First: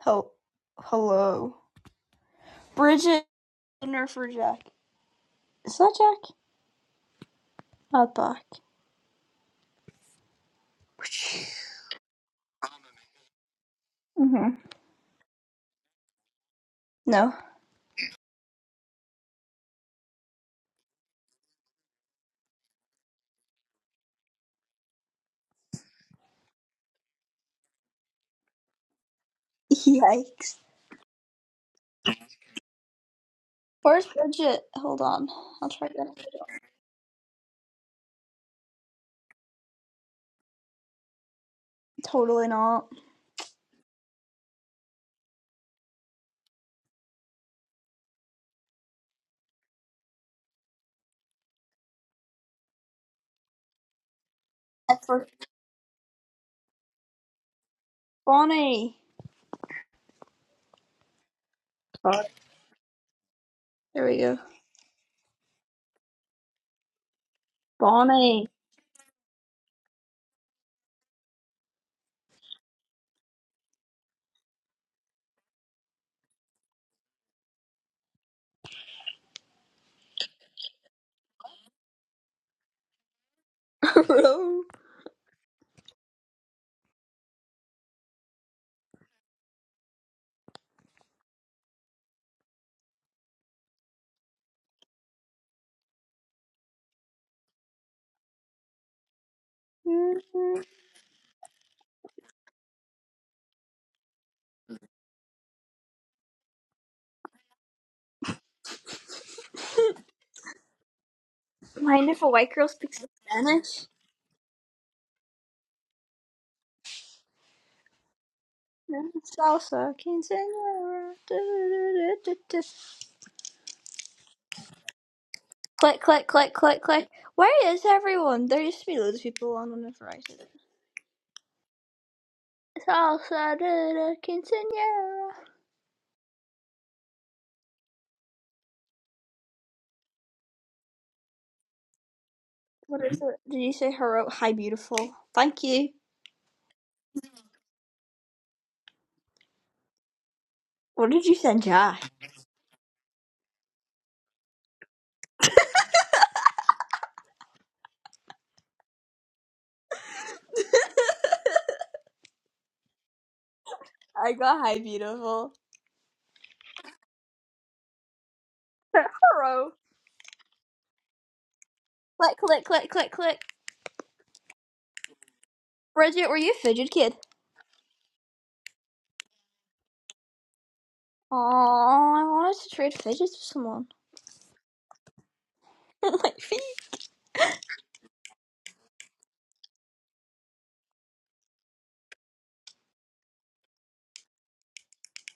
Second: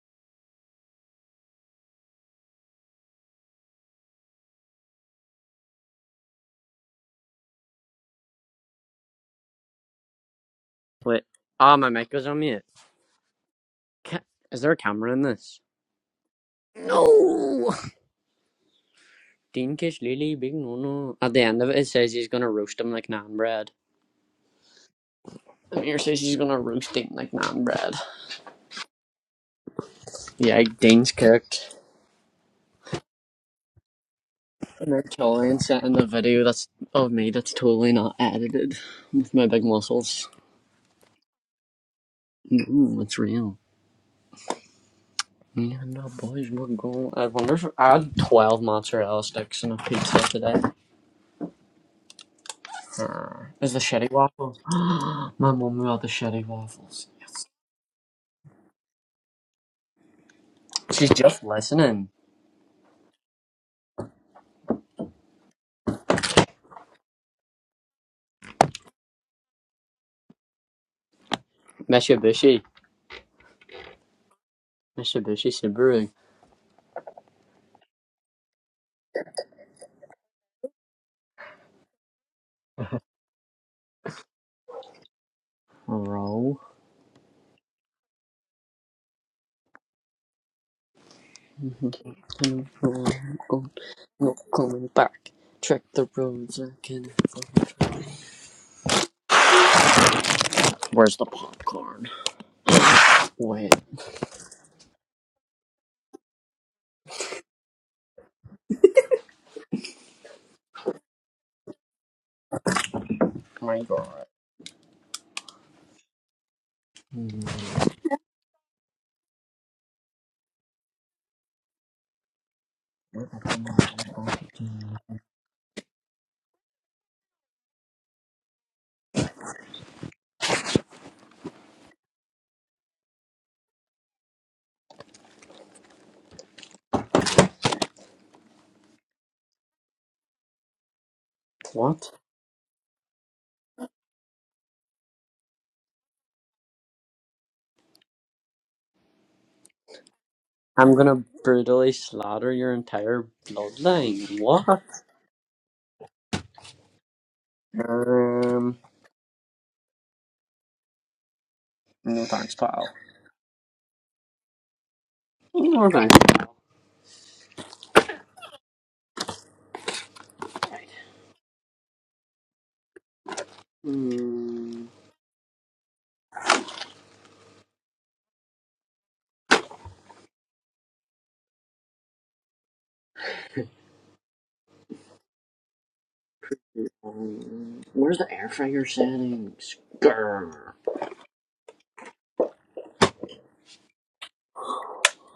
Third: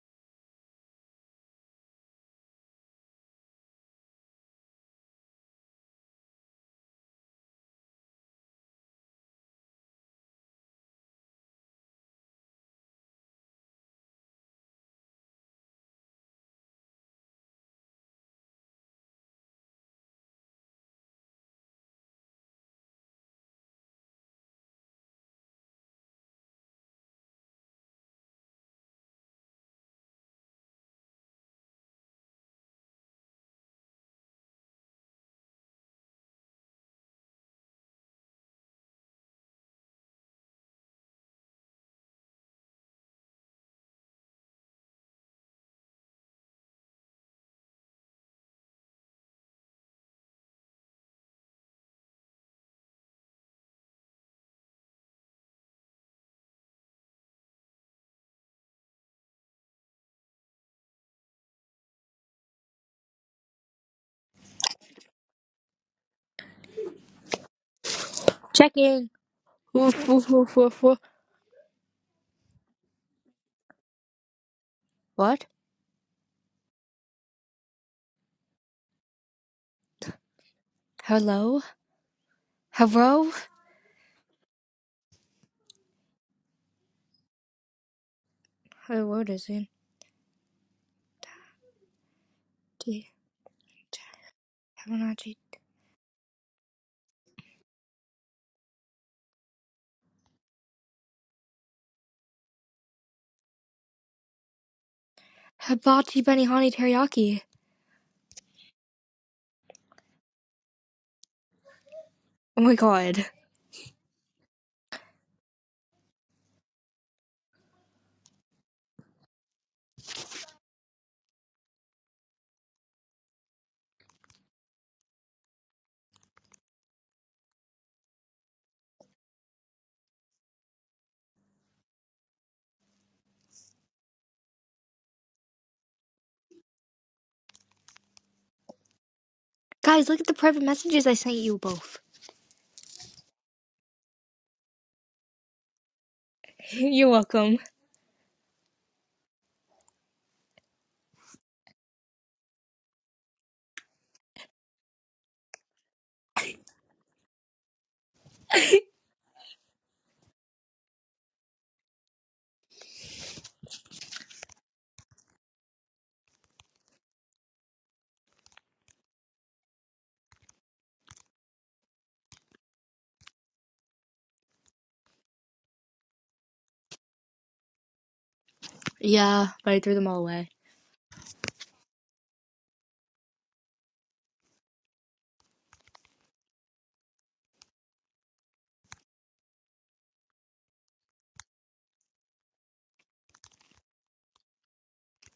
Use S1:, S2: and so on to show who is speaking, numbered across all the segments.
S1: Hel- hello. Bridget dinner for Jack. Is that Jack? Not back.
S2: Wait. Ah, oh, my mic was on mute. Ca
S1: Mm-hmm.
S2: is there a camera in this?
S1: No.
S2: No! Dean Kish Lily, big no no. At the end of it, it says he's gonna roast him like naan bread. And here says he's gonna roast Dean like naan bread.
S1: Yikes.
S2: Yeah, Dean's cooked.
S1: Where's Bridget?
S2: And
S1: Hold
S2: they're
S1: on.
S2: totally
S1: I'll try
S2: in the
S1: again.
S2: video that's of me that's totally not edited with my big muscles.
S1: Totally not.
S2: Ooh, it's real. Me and the boys were going. I wonder if I had 12 mozzarella sticks and a pizza today. Grr. There's the shetty waffles.
S1: That's for
S2: My mom got the shetty waffles.
S1: Bonnie.
S2: She's just listening.
S1: God. There we go. Bonnie.
S3: Checking. Woof, woof, woof, woof, woof.
S2: Mitsubishi.
S3: What?
S2: Mitsubishi Subaru.
S3: Hello? Hello?
S1: Hello.
S2: Roll.
S3: Hello, what is it? Tea.
S2: Not coming back.
S3: Hibachi
S2: Check the roads I can. Where's the popcorn? Wait,
S3: Hibachi Benihani Teriyaki.
S1: Mind if a white
S3: Oh
S1: girl
S3: my
S1: speaks
S3: god.
S2: My
S1: Spanish?
S2: god. Mm.
S1: No. Salsa quinceañera. Du-du-du-du-du-du. Click, click, click, click, click. Where is everyone? There used to be loads of people on whenever I did it. Salsa de la quinceañera.
S3: Guys, look at the private messages I sent you both.
S2: what?
S1: What is it? Did you say hello? Hi, beautiful. Thank you.
S3: You're welcome.
S2: I'm
S1: What
S2: gonna
S1: did you send,
S2: brutally
S1: Jack?
S2: slaughter your entire bloodline. What? Um, no thanks, pal.
S1: I got hi, beautiful.
S2: No thanks.
S1: hello. Click, click, click, click, click.
S2: Hmm.
S1: Bridget, were you a fidget kid?
S3: Yeah, but I threw them all away.
S1: Oh, I wanted to trade fidgets with someone. like, fidget-
S2: Um, Where's the air fryer settings? Grr.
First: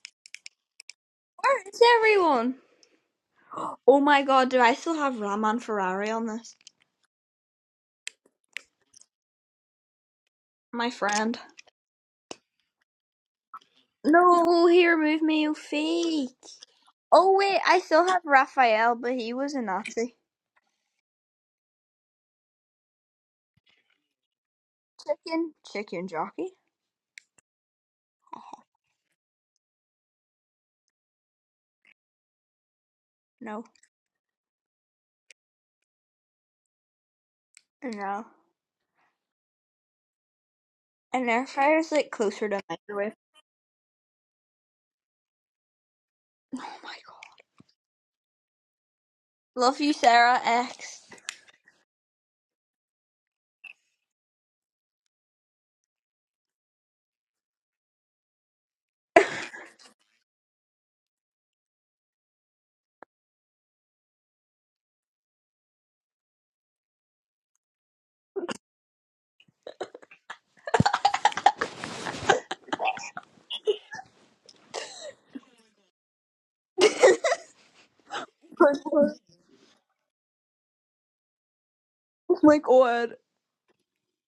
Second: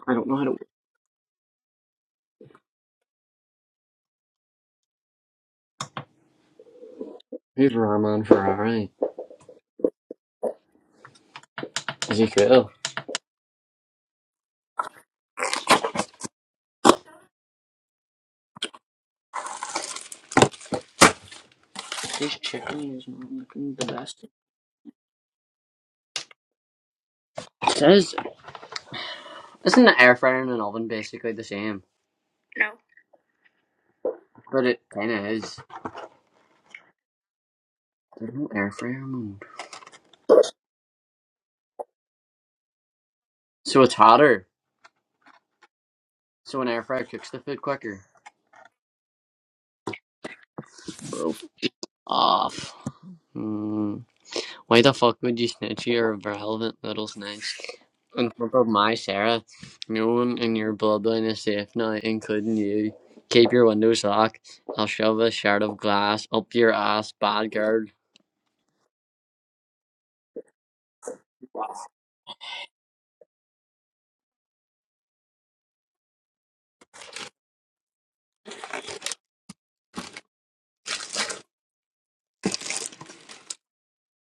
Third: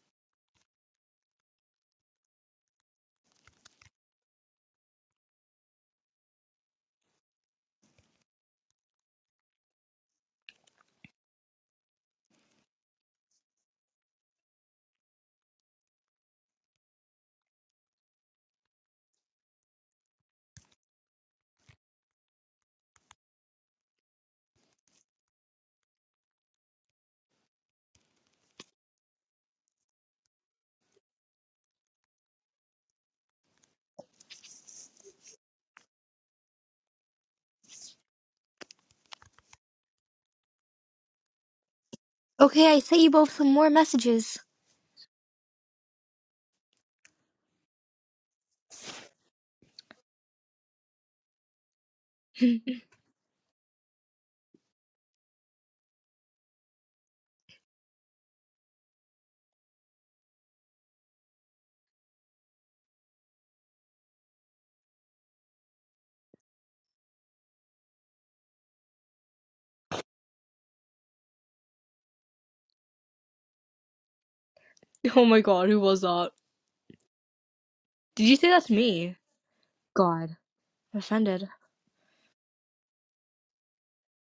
S2: I don't know how to.
S1: where's everyone? Oh my god, do I still have Raman Ferrari on this?
S2: Here's Rahman Ferrari.
S1: My friend.
S2: Ezekiel.
S1: No, he removed me, you fake. Oh wait, I still have Raphael, but he was a Nazi.
S2: This chicken is not looking the best.
S1: chicken chicken jockey
S2: It says, isn't the air fryer and an oven basically the same?
S1: no
S2: But it kinda is.
S1: no
S2: There's no air fryer mode.
S1: an air fryer is like closer to
S3: Okay, I sent you
S1: microwave
S3: both some more
S2: So it's
S3: messages.
S2: hotter. So an
S1: oh
S2: air
S1: my
S2: fryer cooks the food quicker.
S1: god love you sarah x
S2: Bro, off. Hmm. Why the fuck would you snitch your relevant little snitch? on top of my Sarah, no one in your bloodline is safe now, including you. Keep your windows locked. I'll shove a shard of glass up your ass, bad girl.
S3: Oh my god, who was that? Did you say that's
S1: oh
S3: me? God. I'm offended.
S1: my god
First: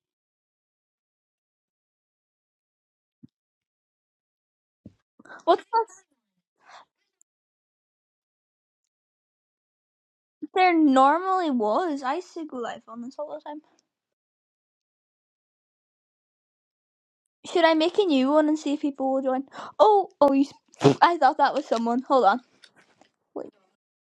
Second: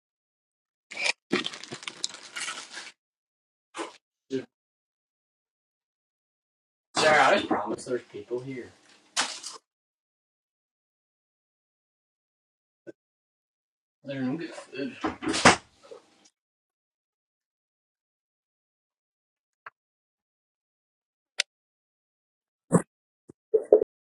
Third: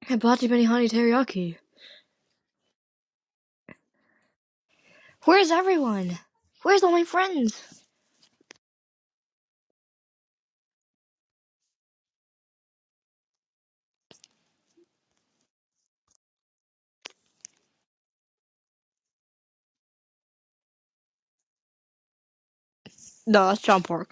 S3: Hibachi Benihani Teriyaki. Where's
S1: What's that?
S3: everyone? Where's all my
S2: Sarah, I
S3: friends?
S2: promise there's people here.
S1: there normally was i used to go live on this all the time
S2: They're no good. food.
S1: should i make a new one and see if people will join oh oh you s- i thought that was someone hold on Wait.
S3: No, that's John Park.